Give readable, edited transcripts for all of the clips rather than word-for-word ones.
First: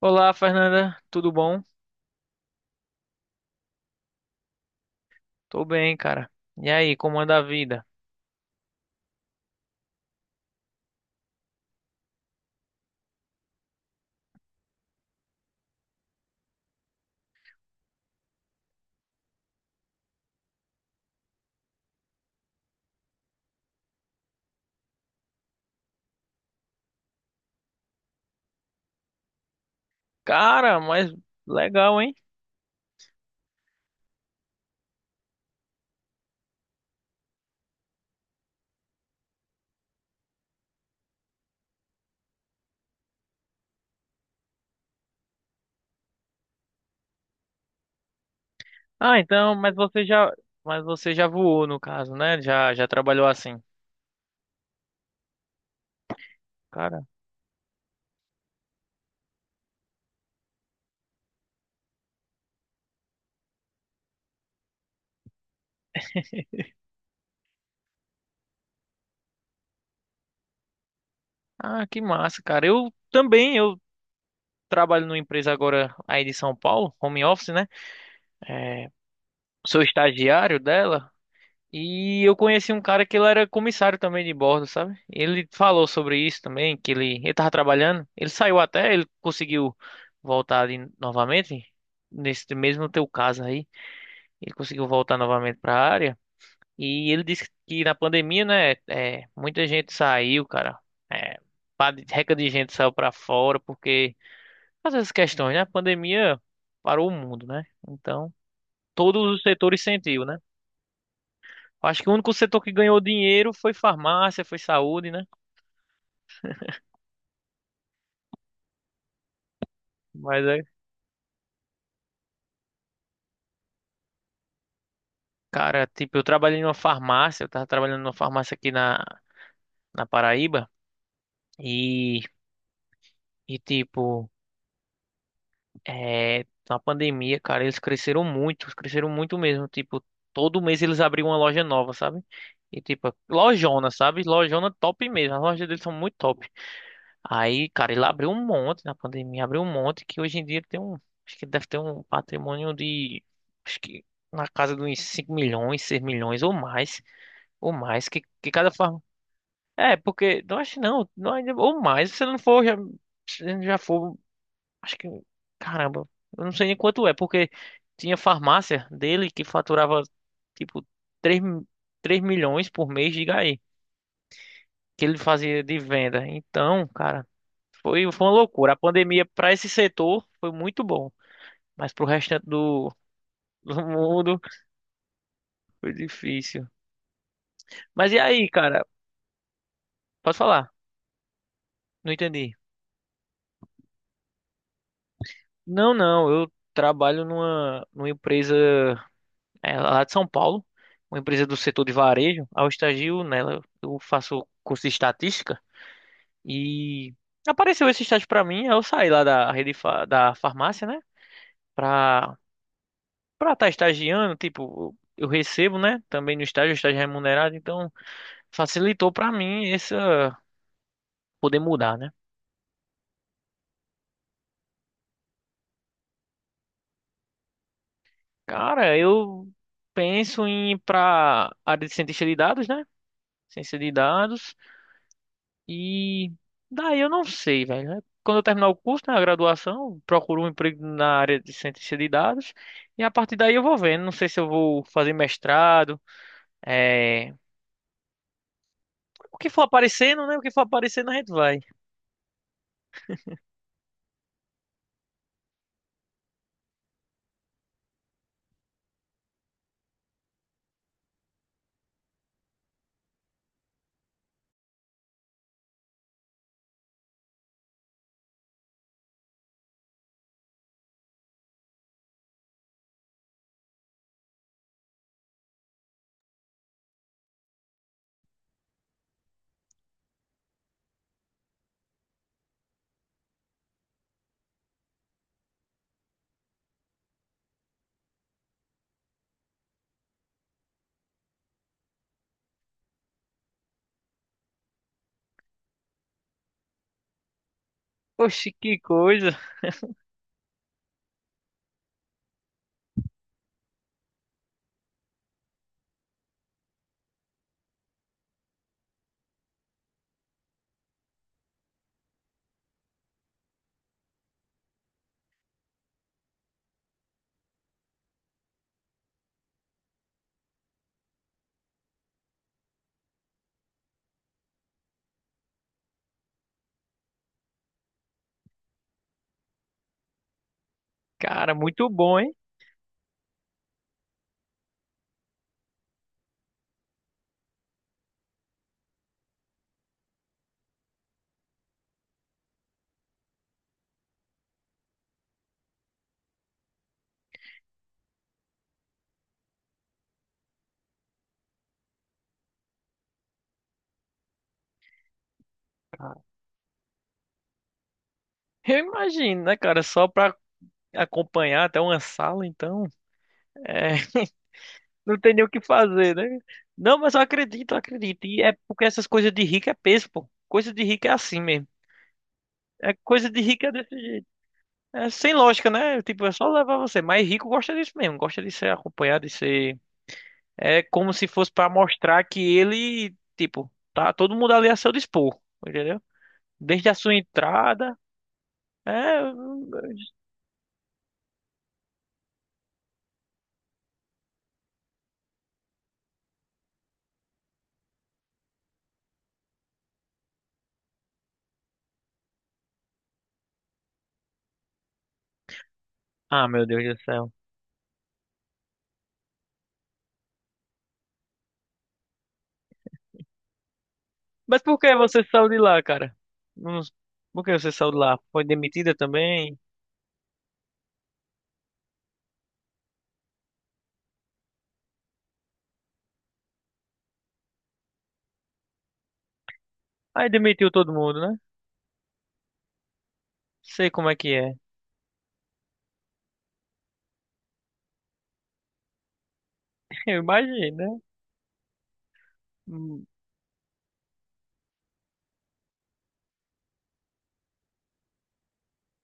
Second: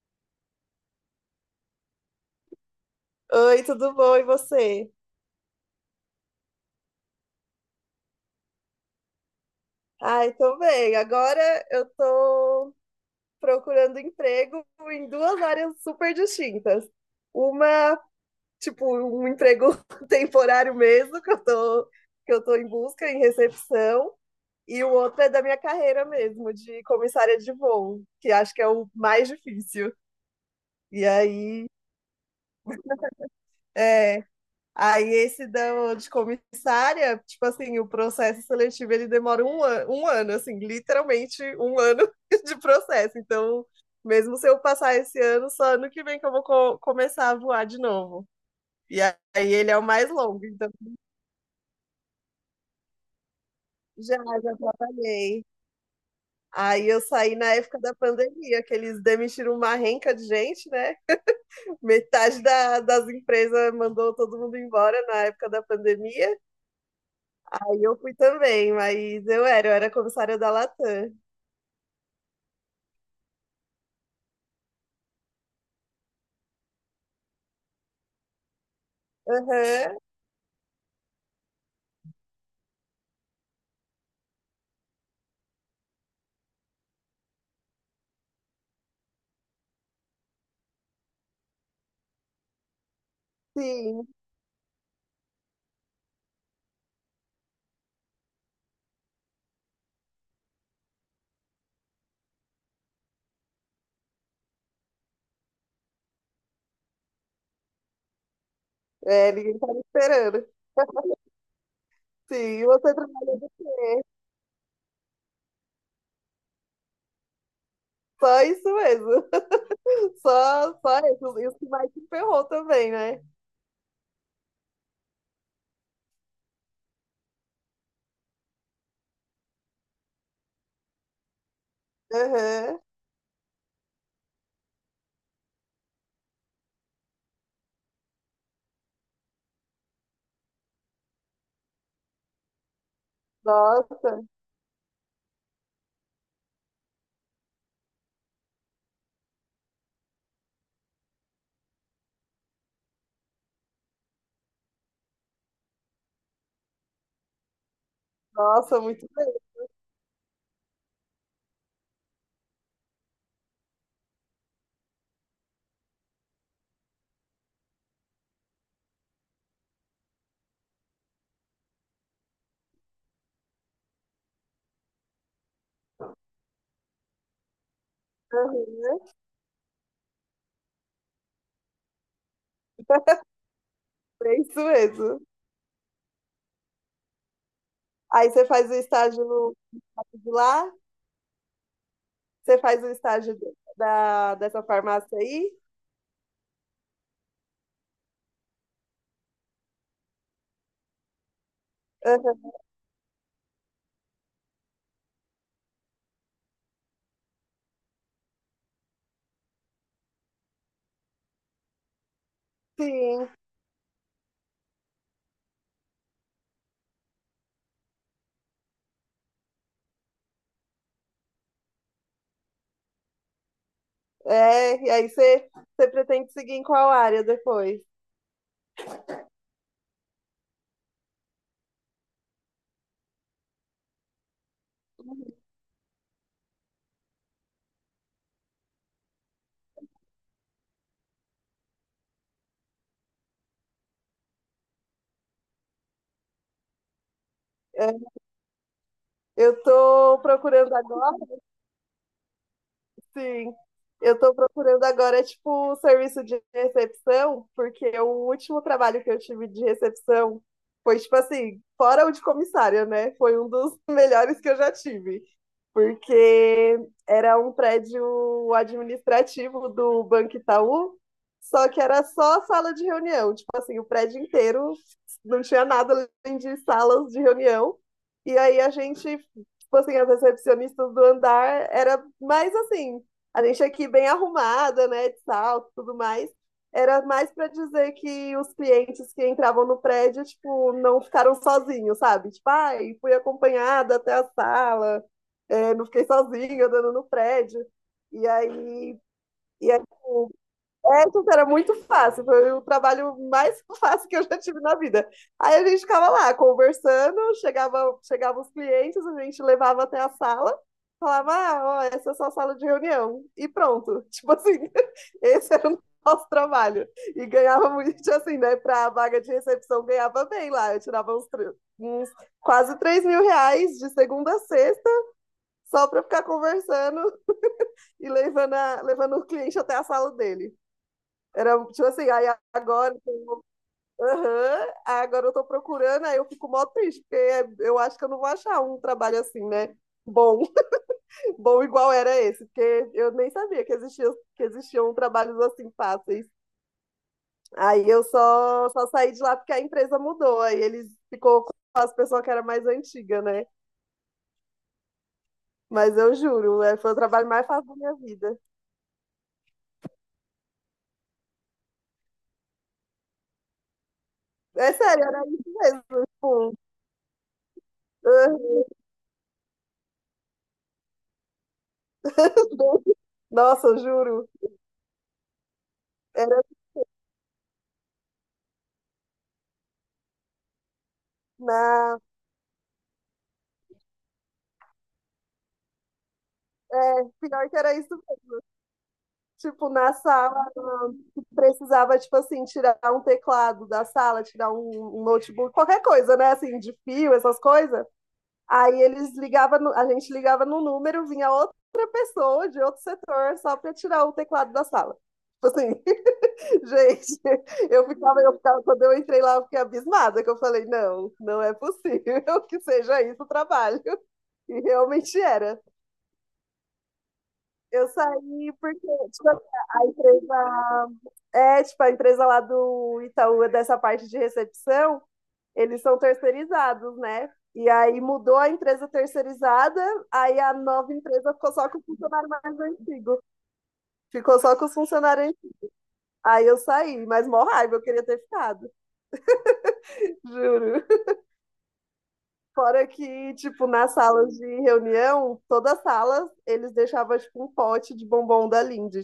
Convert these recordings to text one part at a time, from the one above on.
Olá, Fernanda, tudo bom? Oi, tudo bom? E você? Tô bem, cara. E aí, como anda a vida? Ai, tô bem. Agora eu tô procurando emprego em duas áreas super distintas. Uma, tipo, um emprego temporário mesmo, que eu tô em busca, em recepção, e o outro é da minha carreira mesmo, de comissária de voo, que acho que é o mais difícil. Cara, E mas aí, legal, hein? é. Aí esse da de comissária, tipo assim, o processo seletivo ele demora um ano, assim, literalmente um ano de processo. Então, mesmo se eu passar esse ano, só ano que vem que eu vou começar a voar de novo. E Ah, aí então, ele é o mais longo, então mas você já voou no caso, né? Já trabalhou assim. Já trabalhei. Aí eu Cara, saí na época da pandemia, que eles demitiram uma renca de gente, né? Metade das empresas mandou todo mundo embora na época da pandemia. Aí eu fui também, eu era comissária da Latam. ah, que massa, cara. Eu também, eu trabalho numa empresa agora aí de São Paulo, home office, né? É, sou Aham, estagiário dela. E eu conheci um cara que ele era comissário também de bordo, sabe? Ele falou sobre isso também, que ele tava trabalhando, ele saiu até, ele conseguiu voltar ali novamente, nesse mesmo teu caso aí, sim. ele conseguiu voltar novamente para a área, e ele disse que na pandemia, né, é, muita gente saiu, cara, é, pá reca de gente saiu para fora, porque, às essas questões, né, a pandemia parou o mundo, né, então todos É, os ninguém tá setores sentiu, né? esperando. Acho que o único setor Sim, e que você ganhou trabalhou do dinheiro foi quê? farmácia, foi saúde, né? Só isso mesmo. Mas é, só isso. Isso que mais te ferrou também, né? cara, tipo, eu trabalhei numa farmácia, eu tava trabalhando numa farmácia aqui na Paraíba e, Aham. e tipo, é, na pandemia, cara, eles cresceram muito mesmo, tipo, todo mês eles abriam uma loja nova, sabe? E tipo, lojona, sabe? Nossa, Lojona top mesmo, as lojas deles são muito top. Aí, cara, ele abriu um monte na pandemia, abriu um monte que hoje em dia ele tem um, acho que ele deve ter um patrimônio de, acho que na casa dos 5 milhões, 6 milhões ou mais, que, cada nossa, farm. muito bem. É, porque, não acho não, não, ou mais, se não for, já, se já for, acho que, caramba, eu não sei nem quanto é, porque tinha farmácia dele que faturava, tipo, 3 3 milhões por mês, diga aí, que ele fazia de venda. Então, cara. Foi uma loucura. A Aham. pandemia para esse setor foi muito bom, mas para o restante do, do É mundo isso mesmo. foi difícil. Mas e Aí você aí, faz o cara? estágio no, Pode falar? lá, Não entendi. você faz o estágio dessa farmácia aí? Não, não. Eu trabalho numa empresa é, lá de São Paulo, uma empresa do setor de varejo. Aham. Ao estagio nela, eu faço curso de estatística e apareceu esse estágio para mim. Eu saí lá da rede da farmácia, né? Para Sim. Para estar estagiando, tipo, eu recebo, né? Também no estágio, estágio é remunerado, então facilitou pra mim essa poder mudar, né? É, e aí você, você pretende seguir em qual área depois? Cara, eu penso em ir pra área de cientista de dados, né? Ciência de dados. E daí eu não sei, velho. Né? Quando eu terminar o curso, né, a graduação, eu procuro um emprego na área de cientista de dados e a partir daí eu vou vendo. Não sei se eu vou fazer mestrado, é... É, o que eu for tô aparecendo, né? O que for procurando aparecendo a agora. gente vai. Sim, eu tô procurando agora, é, tipo, serviço de recepção, porque o último trabalho que eu tive de recepção foi, tipo assim, fora o de comissária, né? Foi um dos melhores que eu já tive, porque era um prédio administrativo do Banco Itaú, só que era só sala de reunião, tipo assim, o prédio inteiro não tinha nada além de salas de reunião, e aí a gente, tipo assim, as recepcionistas do andar era mais assim, a gente aqui bem arrumada, né, de salto, tudo mais. Era mais para dizer que os clientes que entravam no prédio, tipo, não ficaram sozinhos, sabe? Tipo, ai, fui acompanhada até a sala, é, não fiquei sozinha andando no prédio. E Oxe, que aí, coisa, e essa era muito fácil, foi o trabalho mais fácil que eu já tive na vida. Aí a gente ficava lá conversando, chegava os clientes, a gente levava até a sala, falava, ah, ó, essa é a sua sala de reunião, e pronto. Tipo assim, esse era o nosso trabalho. E ganhava muito, assim, né, para a vaga de recepção, ganhava bem lá, eu tirava uns quase 3.000 reais de segunda a sexta, só para ficar conversando e levando, levando o cliente até a sala dele. cara, Era tipo muito assim, bom, aí hein? agora, aham, aí agora eu tô procurando, aí eu fico mó triste, porque eu acho que eu não vou achar um trabalho assim, né? Bom, bom igual era esse, porque eu nem sabia que existia, que existiam trabalhos assim fáceis. Aí só saí de lá porque a empresa mudou, aí eles ficou com as pessoas que era mais antiga, né? Mas eu juro, é, foi o trabalho mais fácil da minha vida. Eu imagino, né, cara? Só pra acompanhar até uma sala, então. É, É sério, não era tem isso nem o que mesmo. fazer, né? Tipo, Não, mas eu acredito, eu acredito. aham. E é porque essas coisas de rico é peso, pô. Coisa de rico é assim mesmo. É, coisa de rico Nossa, é eu desse jeito. juro. É sem lógica, né? Tipo, é Era, só levar você. Mas rico gosta disso mesmo, gosta de ser acompanhado, de ser. É como se fosse pra não, mostrar que ele, tipo, tá todo mundo ali a seu dispor, entendeu? Desde a sua pior que era isso, entrada. É. tipo, na sala, tu precisava, tipo assim, tirar um teclado da sala, tirar um notebook, qualquer coisa, né, assim, de fio, essas coisas. Aí eles ligavam, a gente ligava no número, vinha outra pessoa de outro setor só pra tirar o teclado da sala. Tipo assim, Ah, meu Deus do gente, céu. Eu ficava, quando eu entrei lá, eu fiquei abismada, que eu falei, não, não é possível que seja isso o trabalho. E Mas por que realmente você saiu de era. lá, cara? Não- Por que você Eu saiu de lá? Foi saí porque, demitida tipo, também? a empresa. É, tipo, a empresa lá do Itaú, dessa parte de recepção, eles são terceirizados, né? E aí mudou a empresa terceirizada, Aí aí a demitiu todo nova mundo, empresa né? ficou só com o funcionário mais antigo. Sei como é que Ficou é. só com os funcionários antigos. Aí eu saí, mas mó raiva, eu queria ter ficado, Eu imagino, juro. né? Fora Hum, que, tipo, nas salas de reunião, todas as salas, eles deixavam, tipo, um pote de bombom da Lindt.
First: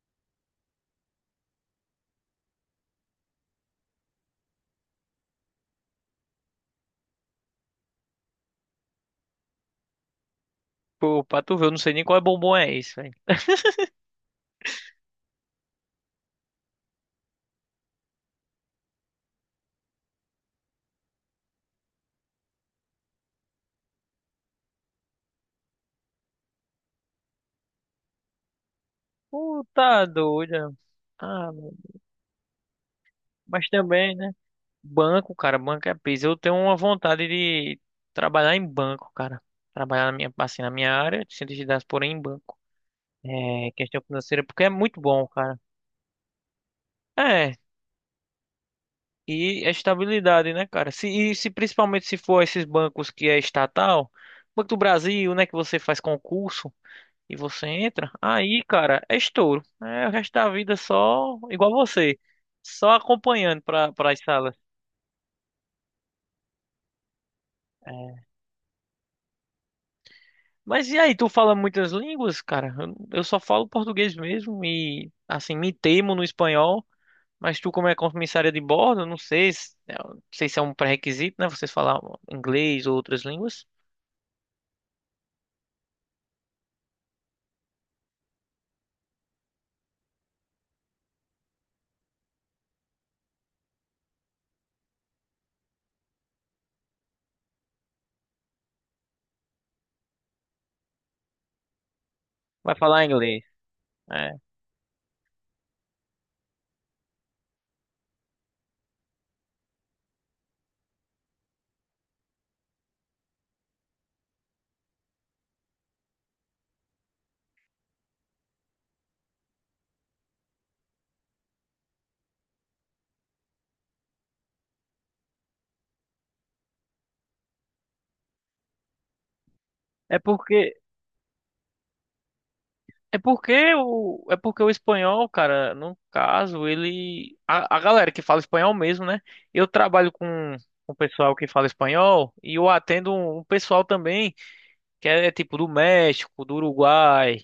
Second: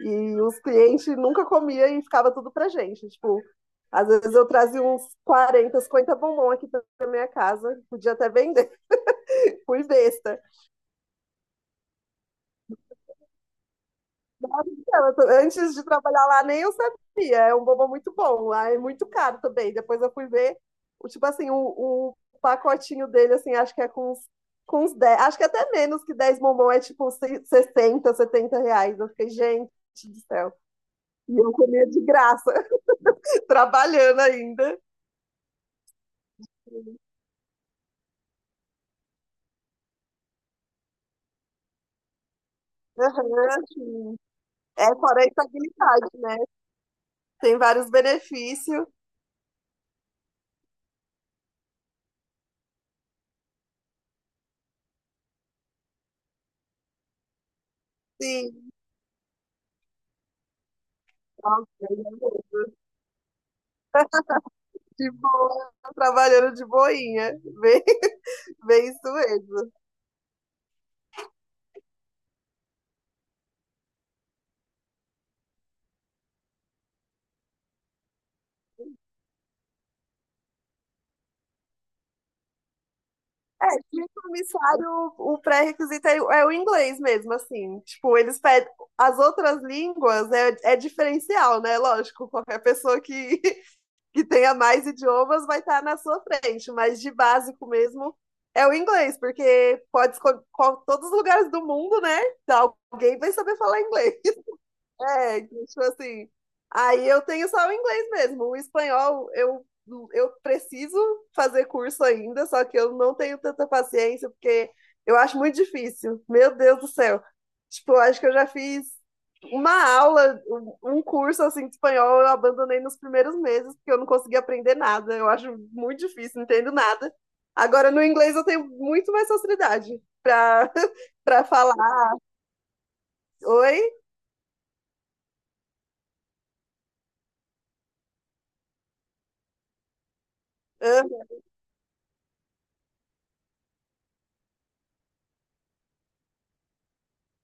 E os clientes nunca comia e ficava tudo pra gente. Tipo, às vezes eu trazia uns 40, 50 bombom aqui pra minha casa, podia até vender, fui besta. pô, pra tu ver, eu não sei nem qual é bombom é isso, velho. Antes de trabalhar lá, nem eu sabia, é um bombom muito bom, lá é muito caro também. Depois eu fui ver, o, tipo assim, o pacotinho dele, assim, acho que é com uns 10, acho que até menos que 10 bombom, é tipo 60, 70 reais. Eu fiquei, gente Puta do céu. doida. E Ah, eu comia de graça, mas também, trabalhando né? ainda. Banco, cara, banco é peso. Eu tenho uma vontade de trabalhar em banco, cara. Trabalhar na minha, assim, na minha área, de cientista de dados, porém em banco. Aham, É, questão sim. financeira, porque é É, muito fora a bom, cara. estabilidade, né? É, Tem vários benefícios. e a estabilidade, né, cara? Se, e se principalmente se for esses bancos que é estatal, Banco do Brasil, né, que você faz concurso. E você entra, aí, Sim. cara, é estouro. É o resto da vida é só Nossa, igual eu já você, vi. só acompanhando para as salas. De boa, trabalhando de boinha. Bem, bem isso mesmo. Mas e aí, tu fala muitas línguas, cara? Eu só falo português mesmo e, assim, me temo no espanhol. Mas tu, como é comissária de bordo, não sei se, eu não sei se é um pré-requisito, né? Vocês falar inglês ou outras línguas. É, de comissário, o pré-requisito é, é o inglês mesmo, assim. Tipo, eles pedem. As outras línguas é, é diferencial, né? Lógico, qualquer pessoa que que tenha mais idiomas vai estar na sua frente, mas de básico mesmo é o inglês, porque pode escolher todos os lugares do mundo, né? Vai falar Alguém vai inglês. saber falar inglês. É, É, então, tipo assim. Aí eu tenho só o inglês mesmo. O espanhol eu preciso fazer curso ainda, só que eu não tenho tanta paciência, porque eu acho muito difícil. Meu Deus do céu. Tipo, eu acho que eu já fiz uma aula, um curso assim de espanhol, eu abandonei nos primeiros meses, porque eu não consegui aprender nada. Eu acho muito difícil, não entendo nada. Agora, no inglês, eu tenho muito mais facilidade é porque para para falar. É porque Oi? o, é porque o espanhol, cara, no caso, ele. A galera que fala espanhol mesmo, né? Eu trabalho com o pessoal Aham. que fala espanhol e eu atendo um pessoal também que é, é tipo do México, do Uruguai,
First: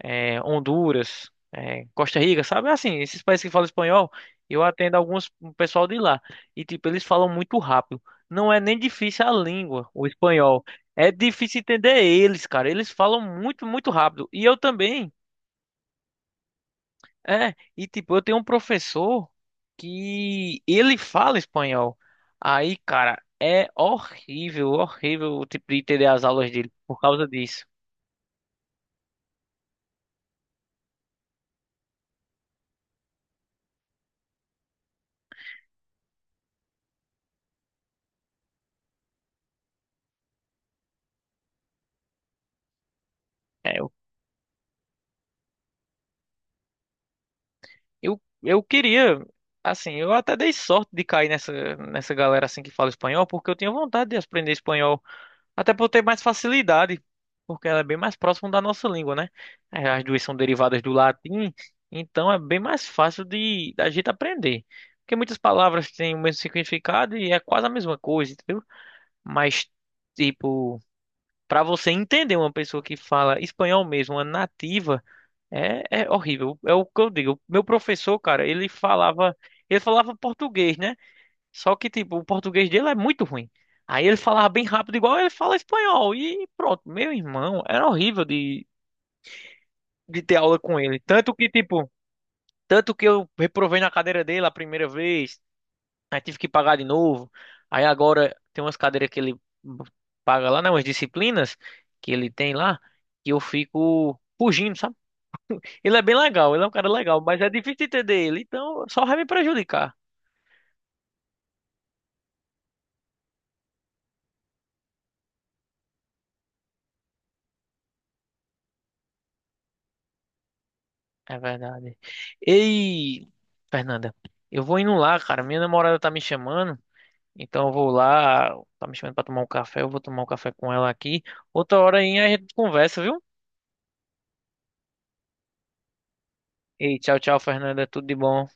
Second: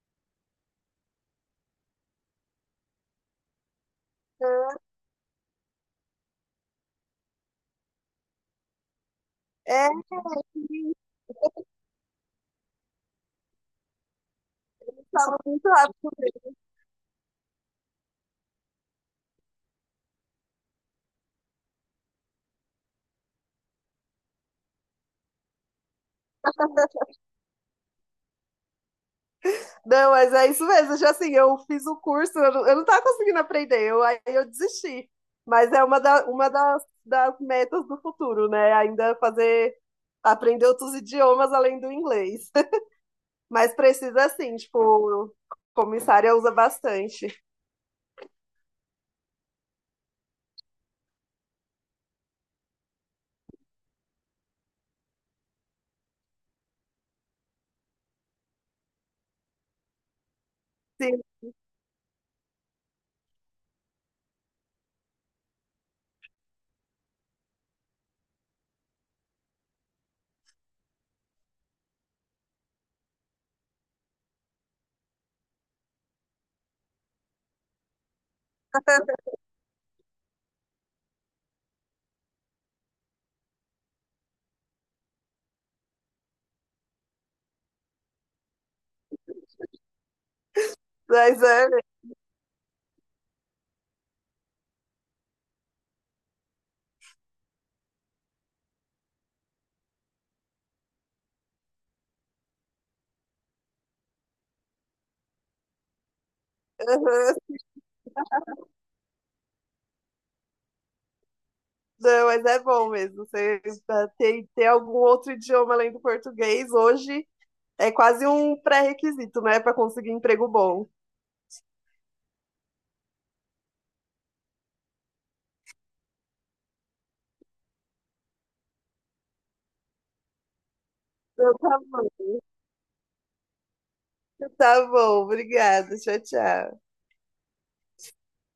é, Honduras, é, Costa Rica, sabe? Assim, esses países que falam espanhol, eu atendo alguns um pessoal de lá. E, tipo, eles falam muito rápido. Não é nem difícil a língua, É, o espanhol. É difícil entender eles, cara. Eles falam muito, muito rápido. E eu também. fala muito rápido. É, e tipo, eu tenho um professor que ele fala espanhol. Aí, cara, é horrível, horrível, tipo, de entender as aulas dele por causa disso. Não, mas é isso mesmo. Já assim, eu fiz o curso, eu não tava conseguindo aprender, eu, aí eu desisti. Mas é uma, uma das metas do futuro, né? Ainda fazer, aprender outros idiomas além do inglês. Mas É, eu, precisa assim, tipo, comissária usa bastante. Eu queria, assim, eu até dei sorte de cair nessa galera assim que fala espanhol, porque eu tinha vontade de aprender espanhol. Até por ter mais facilidade, porque ela é bem mais próxima da nossa língua, né? É, as duas são derivadas do Sim, latim, então é bem mais fácil de da gente aprender. Porque muitas palavras têm o mesmo significado e é quase a mesma coisa, entendeu? Mas, tipo, para você entender uma pessoa que fala espanhol mesmo, uma nativa, é, é horrível. É o que eu digo. Meu professor, cara, ele falava português, né? Só que, tipo, o português dele é muito ruim. Aí ele falava bem rápido, igual ele fala espanhol. E pronto, meu irmão, era horrível de ter aula com ele. Tanto mas que, é, tipo, tanto que eu reprovei na cadeira dele a primeira vez, aí tive que pagar de novo. Aí agora tem umas cadeiras que ele paga lá, né? Umas disciplinas que ele tem lá, que eu fico fugindo, sabe? Ele é bem legal, ele é um cara legal, mas é aham. difícil entender ele, então só vai me prejudicar. Não, mas é bom mesmo. Você ter algum outro idioma além do português hoje é quase um pré-requisito, né, para conseguir emprego bom. É verdade. Ei, Fernanda, eu vou indo lá, cara. Minha namorada tá me chamando, então eu vou lá. Tá me chamando pra tomar um café. Eu vou tomar um café com ela aqui. Então, Outra hora aí a gente conversa, viu? tá bom, obrigada, tchau, tchau. Ei, tchau, tchau, Fernanda. Tudo de bom.